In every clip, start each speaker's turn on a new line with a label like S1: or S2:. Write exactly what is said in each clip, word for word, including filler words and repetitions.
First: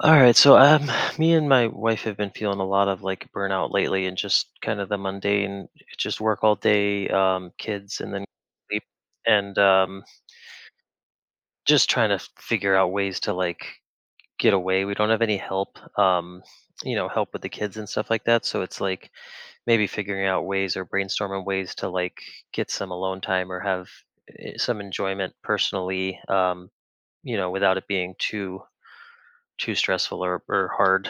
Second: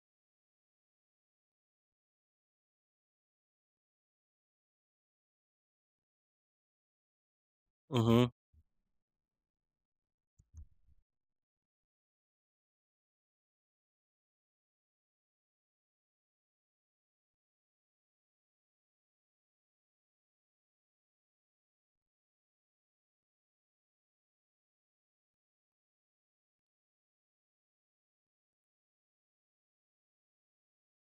S1: All right, so um, me and my wife have been feeling a lot of like burnout lately, and just kind of the mundane, just work all day, um, kids, and then
S2: Hmm.
S1: sleep, and um, just trying to figure out ways to like get away. We don't have any help, um, you know, help with the kids and stuff like that. So it's like maybe figuring out ways or brainstorming ways to like get some alone time or have eh, some enjoyment personally, um, you know, without it being too too stressful or or hard.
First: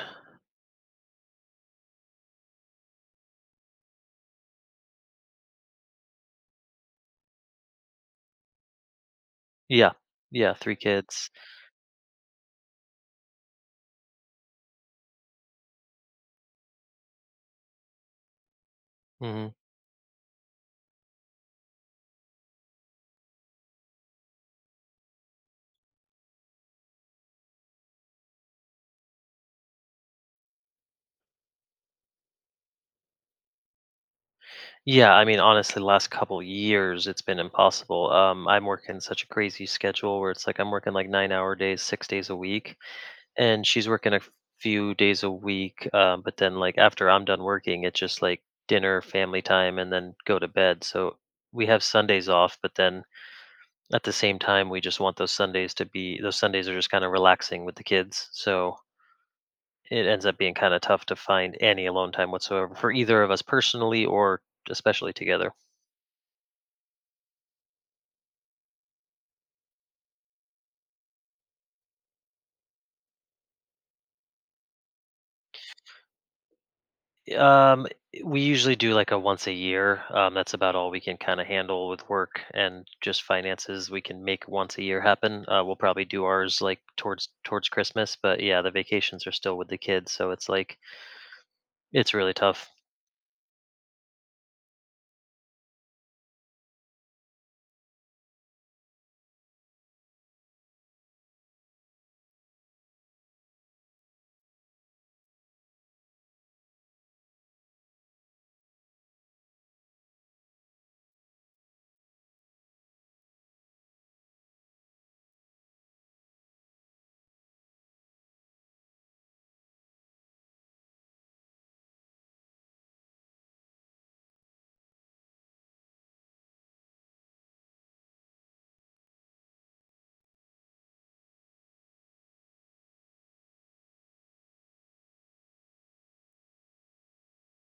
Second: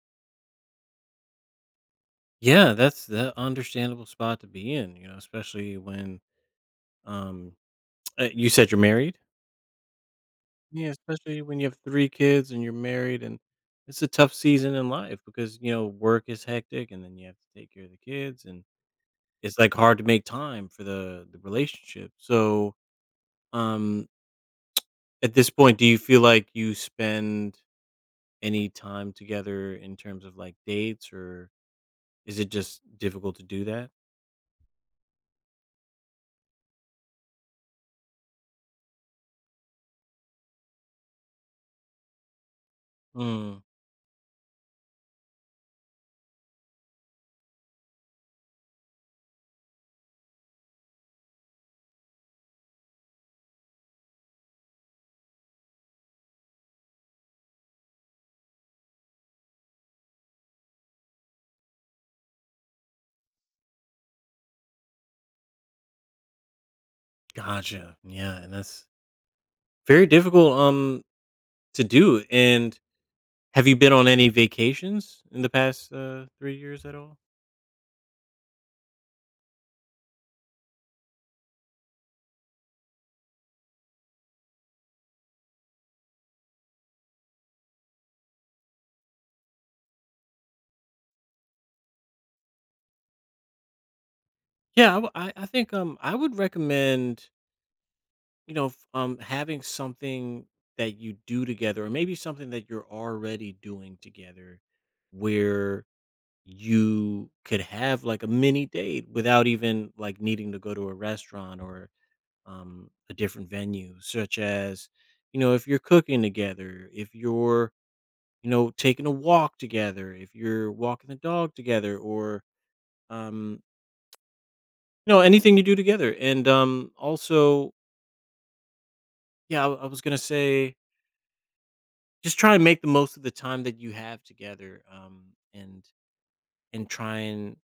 S2: Yeah, that's the understandable spot to be in, you know, especially when um uh, you said you're married.
S1: Yeah. Yeah, three
S2: Yeah,
S1: kids.
S2: especially when you have three kids and you're married, and it's a tough season in life because, you know, work is hectic and then you have to take care of the kids, and
S1: Mhm.
S2: it's like hard to make time for the the relationship. So, um at this point, do you feel like you spend any time together in terms of like dates, or is it just difficult to do that?
S1: Yeah, I mean, honestly, the last couple years, it's been impossible. Um, I'm working such a crazy schedule where it's like I'm working like nine-hour days, six days a week,
S2: Mm,
S1: and she's working a few days a week, um, but then, like, after I'm done working, it's just, like, dinner, family time, and then go to bed, so we have Sundays off, but then at the same time, we just want those Sundays to be. Those Sundays are just kinda relaxing with the kids, so it ends up being kind of tough to find any alone time whatsoever for either of us personally or especially together.
S2: gotcha. Yeah, and that's very difficult, um, to do, and have you been on any vacations in the past, uh, three years at all?
S1: Um, we usually do like a once a year. Um, that's about all we can kind of handle with work and just finances. We can make once a year happen. Uh, we'll probably do ours like towards towards Christmas, but yeah, the vacations are still with the kids, so it's like it's really tough.
S2: Yeah, I w I I think, um, I would recommend, you know, f um, having something that you do together, or maybe something that you're already doing together, where you could have, like, a mini date without even, like, needing to go to a restaurant or, um, a different venue, such as, you know, if you're cooking together, if you're, you know, taking a walk together, if you're walking the dog together, or um, you know, anything you do together. And um, also, yeah, I, I was gonna say, just try and make the most of the time that you have together, um, and and try and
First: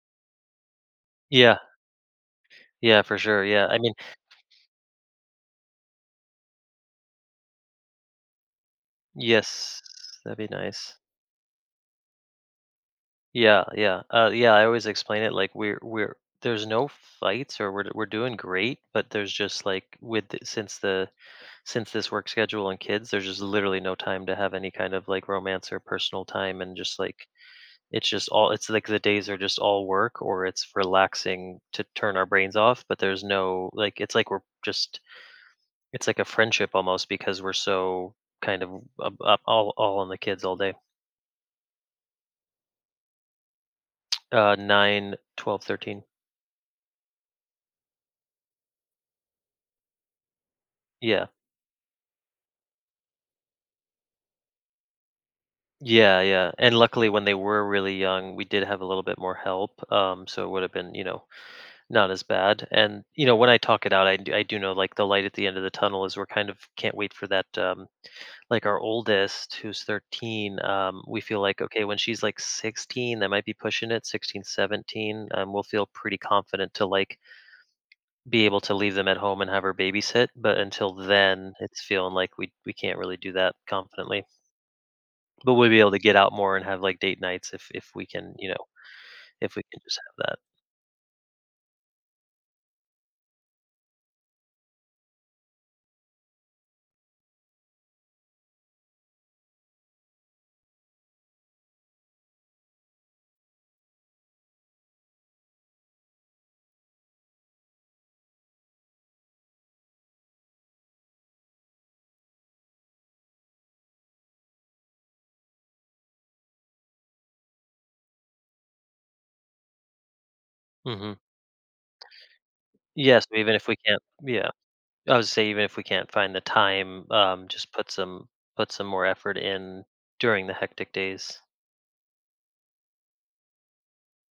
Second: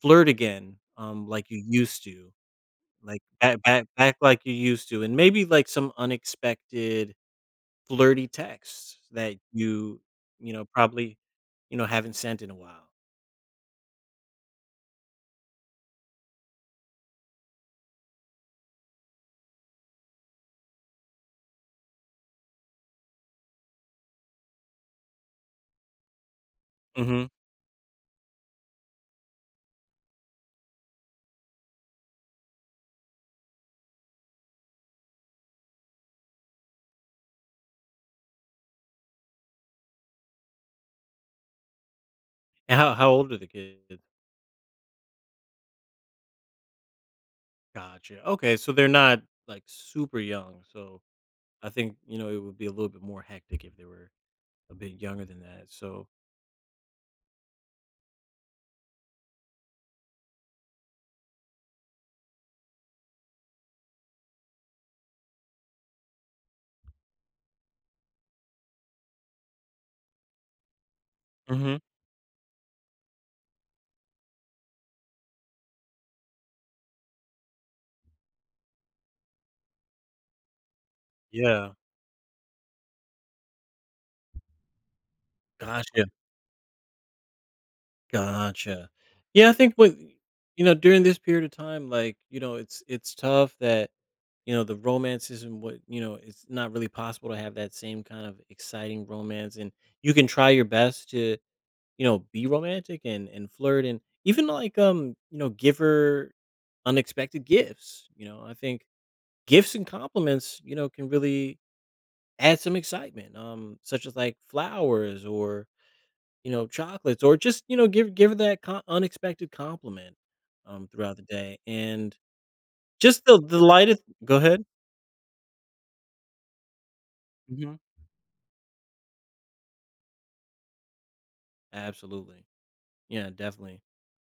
S2: flirt again, um, like
S1: Yeah,
S2: you used to,
S1: yeah, for
S2: like
S1: sure.
S2: back
S1: Yeah, I
S2: back
S1: mean,
S2: back like you used to, and maybe like some unexpected flirty texts that
S1: yes,
S2: you
S1: that'd
S2: you
S1: be
S2: know,
S1: nice.
S2: probably, you know, haven't sent in a while.
S1: Yeah, yeah. Uh, yeah, I always explain it like we're we're there's no fights, or we're we're doing great, but there's just like with the- since the since this work schedule and kids, there's just literally no time to have any kind of like romance or personal time, and just
S2: Hmm.
S1: like it's just all, it's like the days are just all work, or it's relaxing to turn our brains off, but there's no like, it's like we're just, it's like a friendship almost because we're so kind of uh, up, up all all on the kids all day.
S2: And how how old are the kids?
S1: Uh nine, twelve, thirteen.
S2: Gotcha. Okay, so they're not like super young. So
S1: Yeah.
S2: I think you know it would be a little bit more hectic if they were a bit younger than that. So
S1: Yeah, yeah. And luckily when they were really young, we did have a little bit more help. Um, so it would have been, you know, not as bad. And, you know, when I talk it out, I d- I do, know like the light at the end of the tunnel is we're kind of can't wait for that. Um, like our oldest who's thirteen, um, we feel like,
S2: hmm.
S1: okay, when she's like sixteen, that might be pushing it. Sixteen, seventeen. Um, we'll feel pretty confident to like be able to leave them at home and have her babysit. But until then
S2: Yeah.
S1: it's feeling like we, we can't really do that confidently. But we'll be able to
S2: Gotcha,
S1: get out more and have, like, date nights if if we can, you know,
S2: gotcha. Yeah, I
S1: if we
S2: think
S1: can
S2: what,
S1: just have that.
S2: you know, during this period of time, like, you know, it's it's tough that, you know, the romance isn't what, you know, it's not really possible to have that same kind of exciting romance, and you can try your best to, you know, be romantic and and flirt and even like, um, you know, give her unexpected gifts. You know, I think gifts and compliments, you know, can really add some excitement. Um, such as like flowers or, you know, chocolates, or just, you know, give give her that co- unexpected compliment um
S1: Mhm.
S2: throughout the day and
S1: Yes,
S2: just the
S1: even
S2: the
S1: if we can't,
S2: lightest. Go
S1: yeah.
S2: ahead.
S1: I would say even if we can't find the time, um, just
S2: Hmm.
S1: put some put some more effort in during the hectic days.
S2: Absolutely. Yeah, definitely.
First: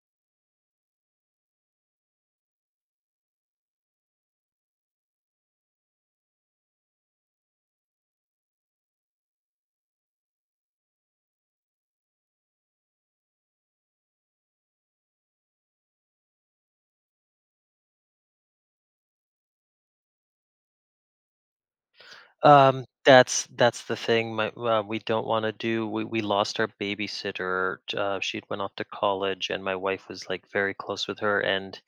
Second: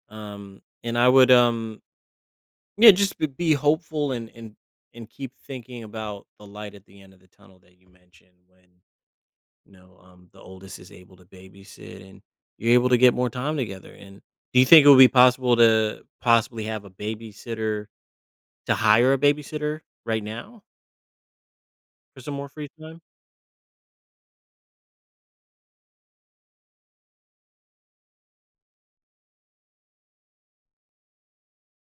S2: Um, and I would um yeah, just b be hopeful and and and keep thinking about the light at the end of the tunnel that you mentioned when, you know, um, the oldest is able to babysit and you're able to get more time together, and do you think it would be possible to possibly have a babysitter, to hire a babysitter right now for some more free
S1: Um,
S2: time?
S1: that's that's the thing. My uh, we don't want to do. We we lost our babysitter. Uh, she went off to college, and my wife was like very close with her and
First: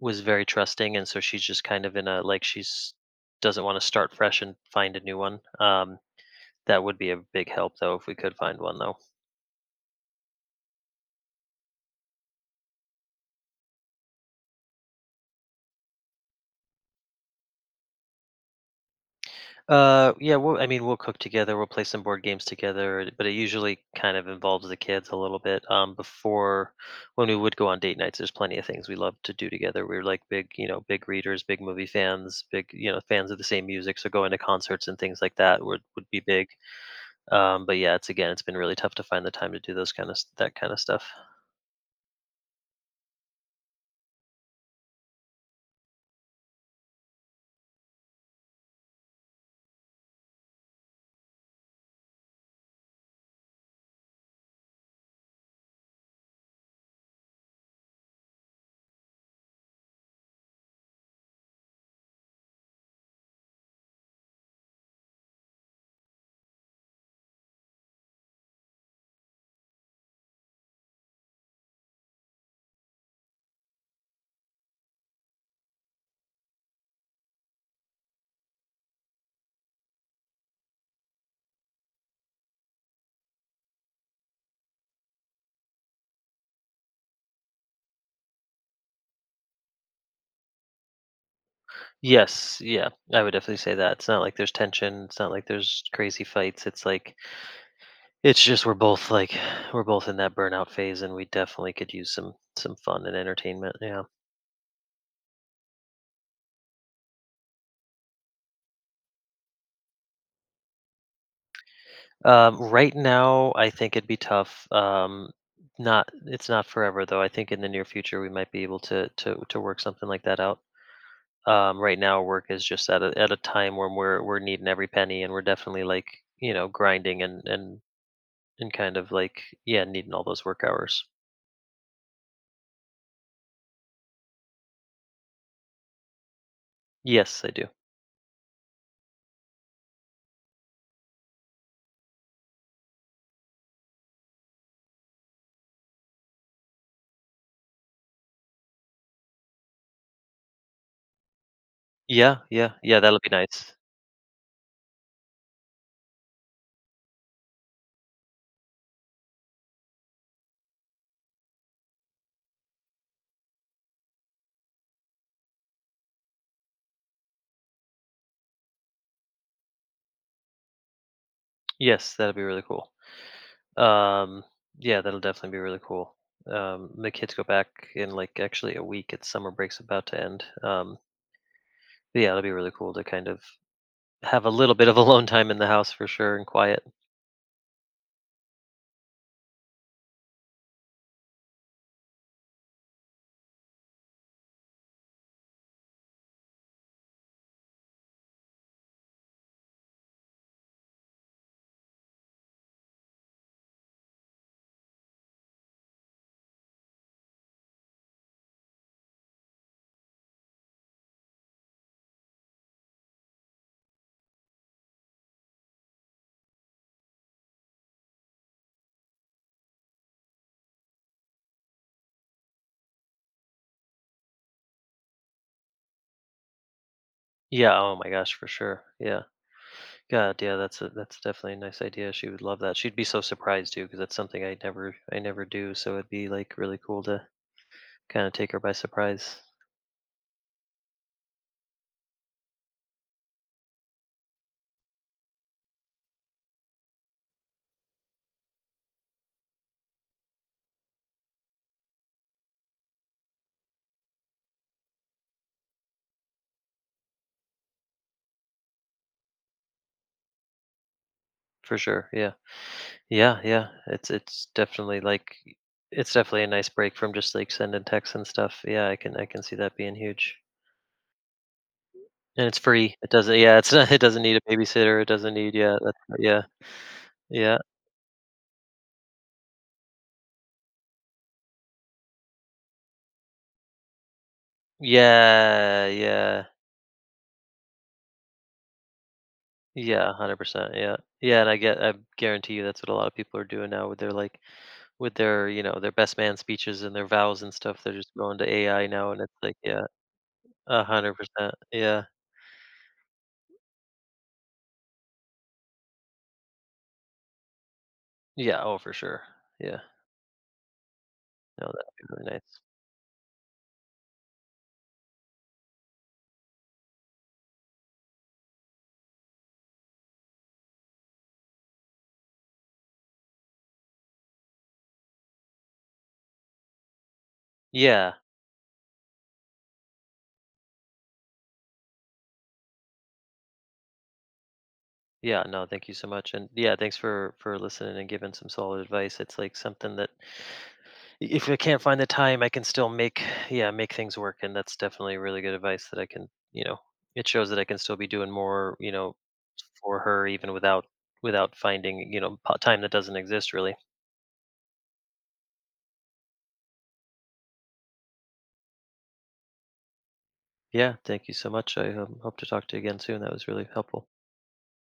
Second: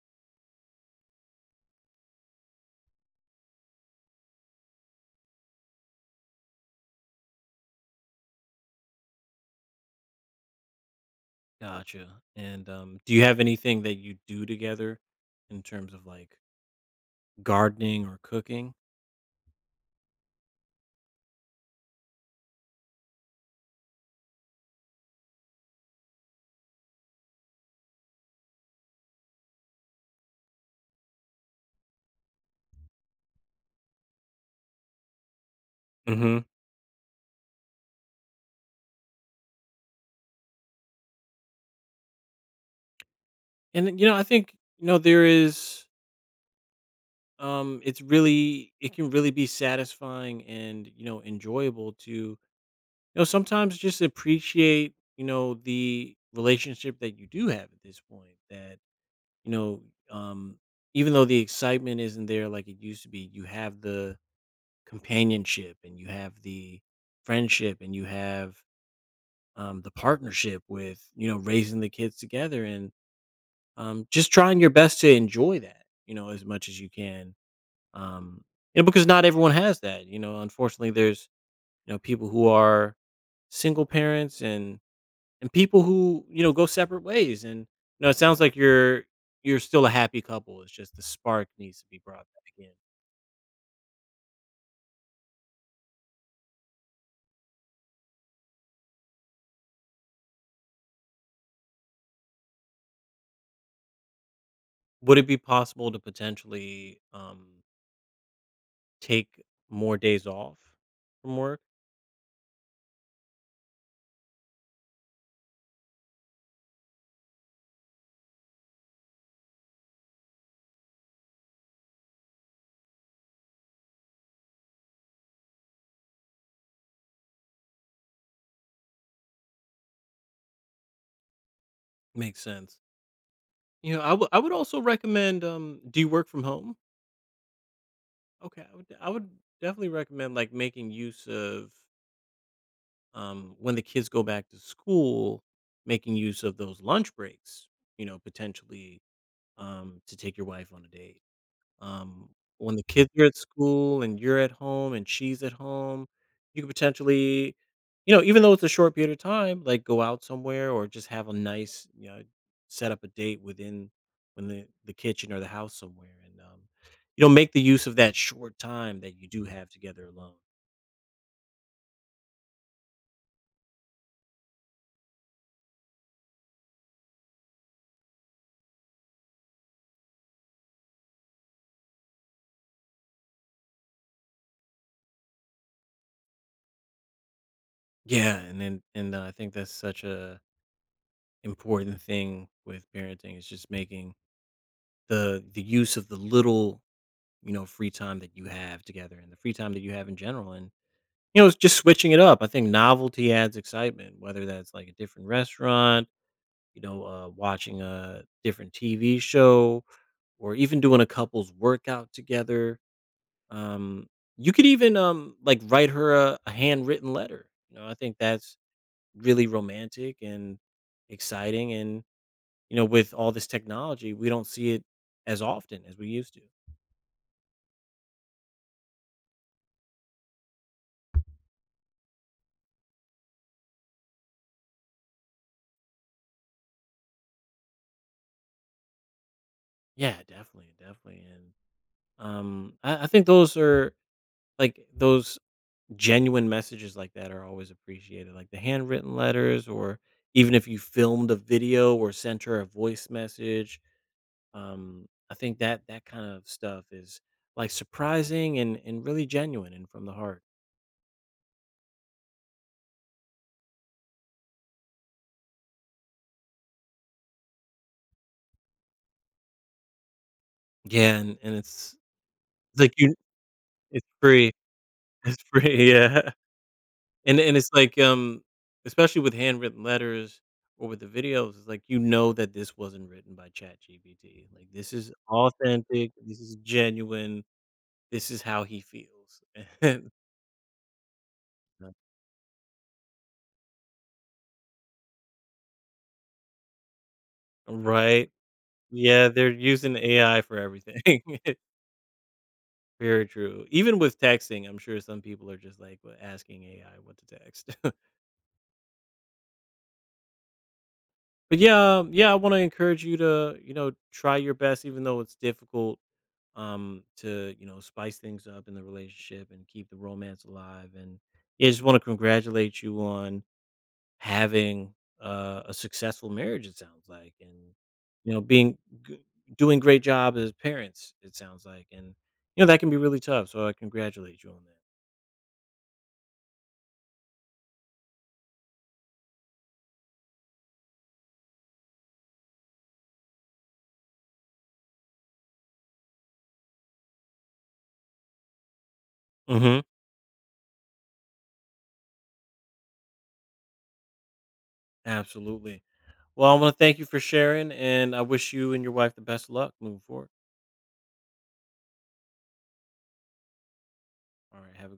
S1: was very trusting, and so she's just kind of in a like she's doesn't want to start fresh and find a new one. Um, that would be a big help though if we could find one though.
S2: Gotcha, and, um, do you have anything that you do together in terms of, like, gardening or cooking?
S1: Uh, yeah, we'll, I mean, we'll cook together. We'll play some board games together, but it usually kind of involves the kids a little bit. Um, before when we would go on date nights, there's plenty of things we love to do together. We are like big, you know, big readers, big movie fans, big, you know, fans of the same music. So going to concerts and things like that would would be
S2: Mhm.
S1: big. Um, but yeah, it's again, it's been really tough to find the time to do those kind of that kind of stuff.
S2: And, you know, I think, you know, there is Um, it's really, it can really be satisfying and, you know, enjoyable to, you know, sometimes just appreciate, you know, the relationship that you do have at this point that, you know, um, even though the excitement isn't there like it used to be, you have the companionship and you have the friendship and you have um, the partnership with, you know, raising the kids together and um, just trying your best to enjoy that, you know, as much as you can um, you know, because not everyone has that. You know, unfortunately, there's, you know, people who are single parents and and people who, you know, go separate ways. And you know, it sounds like you're you're still a happy couple. It's just the spark needs to be brought back
S1: Yes,
S2: in.
S1: yeah, I would definitely say that. It's not like there's tension. It's not like there's crazy fights. It's like it's just we're both like we're both in that burnout phase, and we definitely could use some some fun and entertainment. Yeah.
S2: Would it be possible to potentially um, take more days off from work?
S1: Um, right now, I think it'd be tough. Um, not it's not forever though. I think in the near future we might be able to to to work something like that out. Um, right now, work is just at a at a time when we're we're needing every penny, and we're definitely like you know grinding, and and and kind of like, yeah, needing all those work hours.
S2: Makes sense. You know, I would I would also recommend. Um, do you work from home?
S1: Yes, I do.
S2: Okay, I would I would definitely recommend like making use of, um, when the kids go back to school, making use of those lunch breaks, you know, potentially, um, to take your wife on a date. Um,
S1: Yeah, yeah,
S2: when the
S1: yeah.
S2: kids
S1: That'll
S2: are
S1: be
S2: at
S1: nice.
S2: school and you're at home and she's at home, you could potentially, you know, even though it's a short period of time, like go out somewhere or just have a nice, you know, set up a date within when the, the kitchen or the house somewhere and, um, you know, make the use of that short time that you do have together alone.
S1: Yes, that'll be really cool. Um, yeah, that'll definitely be really cool. Um, the kids go back in like actually a week. It's summer break's about to end. Um, but yeah, it'll be really cool to kind of have a little bit of alone time in the house for sure, and quiet.
S2: Yeah. And then, and uh, I think that's such a, important thing with parenting is just making the the use of the little, you know, free time that you have together and the free time that you have in general, and, you know, it's just switching it up. I think novelty adds excitement, whether that's like a different restaurant, you know, uh, watching a different TV show or even doing a couple's workout together. um you could even um like write her a, a handwritten letter. You know, I think that's really romantic and exciting, and, you know, with all this technology, we don't see it as often as we used to.
S1: Yeah. Oh my gosh, for sure. Yeah. God. Yeah. That's a that's definitely a nice idea. She would love that. She'd be so surprised too, because that's something I never I never do. So it'd be like really cool to kind of take her by surprise,
S2: Yeah, definitely, definitely. And um, I, I think those are like those genuine messages like that are always appreciated. Like the handwritten letters, or even if you filmed a video or sent her a voice message. Um, I think that that kind of stuff is like surprising and and really genuine and from the heart.
S1: for sure. Yeah. Yeah, yeah. It's it's definitely like it's definitely a nice break from just like sending texts and stuff. Yeah, I can I can see that being huge.
S2: Yeah, and, and it's
S1: And it's
S2: it's like
S1: free. It
S2: you,
S1: doesn't, yeah, it's not it
S2: it's
S1: doesn't need a
S2: free,
S1: babysitter. It doesn't
S2: it's
S1: need, yeah,
S2: free.
S1: that's,
S2: Yeah.
S1: yeah.
S2: And and
S1: Yeah.
S2: it's like, um, especially with handwritten letters or with the videos, it's like, you know that this wasn't written by ChatGPT. Like, this is
S1: Yeah,
S2: authentic, this
S1: yeah.
S2: is genuine, this is how he feels.
S1: Yeah,
S2: And
S1: one hundred percent. Yeah. Yeah, and I get
S2: yeah.
S1: I guarantee you that's what a lot of people are doing now with their like with their, you know, their best man speeches and their vows and stuff. They're just
S2: Right?
S1: going to A I now, and
S2: Yeah,
S1: it's
S2: they're
S1: like, yeah,
S2: using A I for everything.
S1: one hundred percent. Yeah.
S2: Very true. Even with texting, I'm sure some people are just, like, w asking A I what to text.
S1: Yeah, oh for sure. Yeah.
S2: But
S1: No, that'd
S2: yeah,
S1: be
S2: um,
S1: really
S2: yeah, I want
S1: nice.
S2: to encourage you to, you know, try your best, even though it's difficult, um, to, you know, spice things up in the relationship and keep the romance alive. And yeah, just want to congratulate you on having uh, a successful marriage, it sounds like, and,
S1: Yeah,
S2: you know, being g- doing great job as parents, it sounds like. And, you know, that can be really tough. So I congratulate you
S1: yeah, no, thank you so much. And yeah, thanks for for listening and giving some solid advice. It's like something that, if I can't find the time, I can still make, yeah, make things work, and that's definitely really good advice that I can, you know, it shows that I can still be doing more, you know,
S2: on that. Hmm.
S1: for her, even without without finding, you know, po- time that doesn't exist really.
S2: Absolutely. Well, I want to thank you for sharing, and I wish you and your wife the best of luck moving forward.
S1: Yeah, thank you so much. I um, hope to talk to you again soon. That was really helpful.
S2: All right. Have a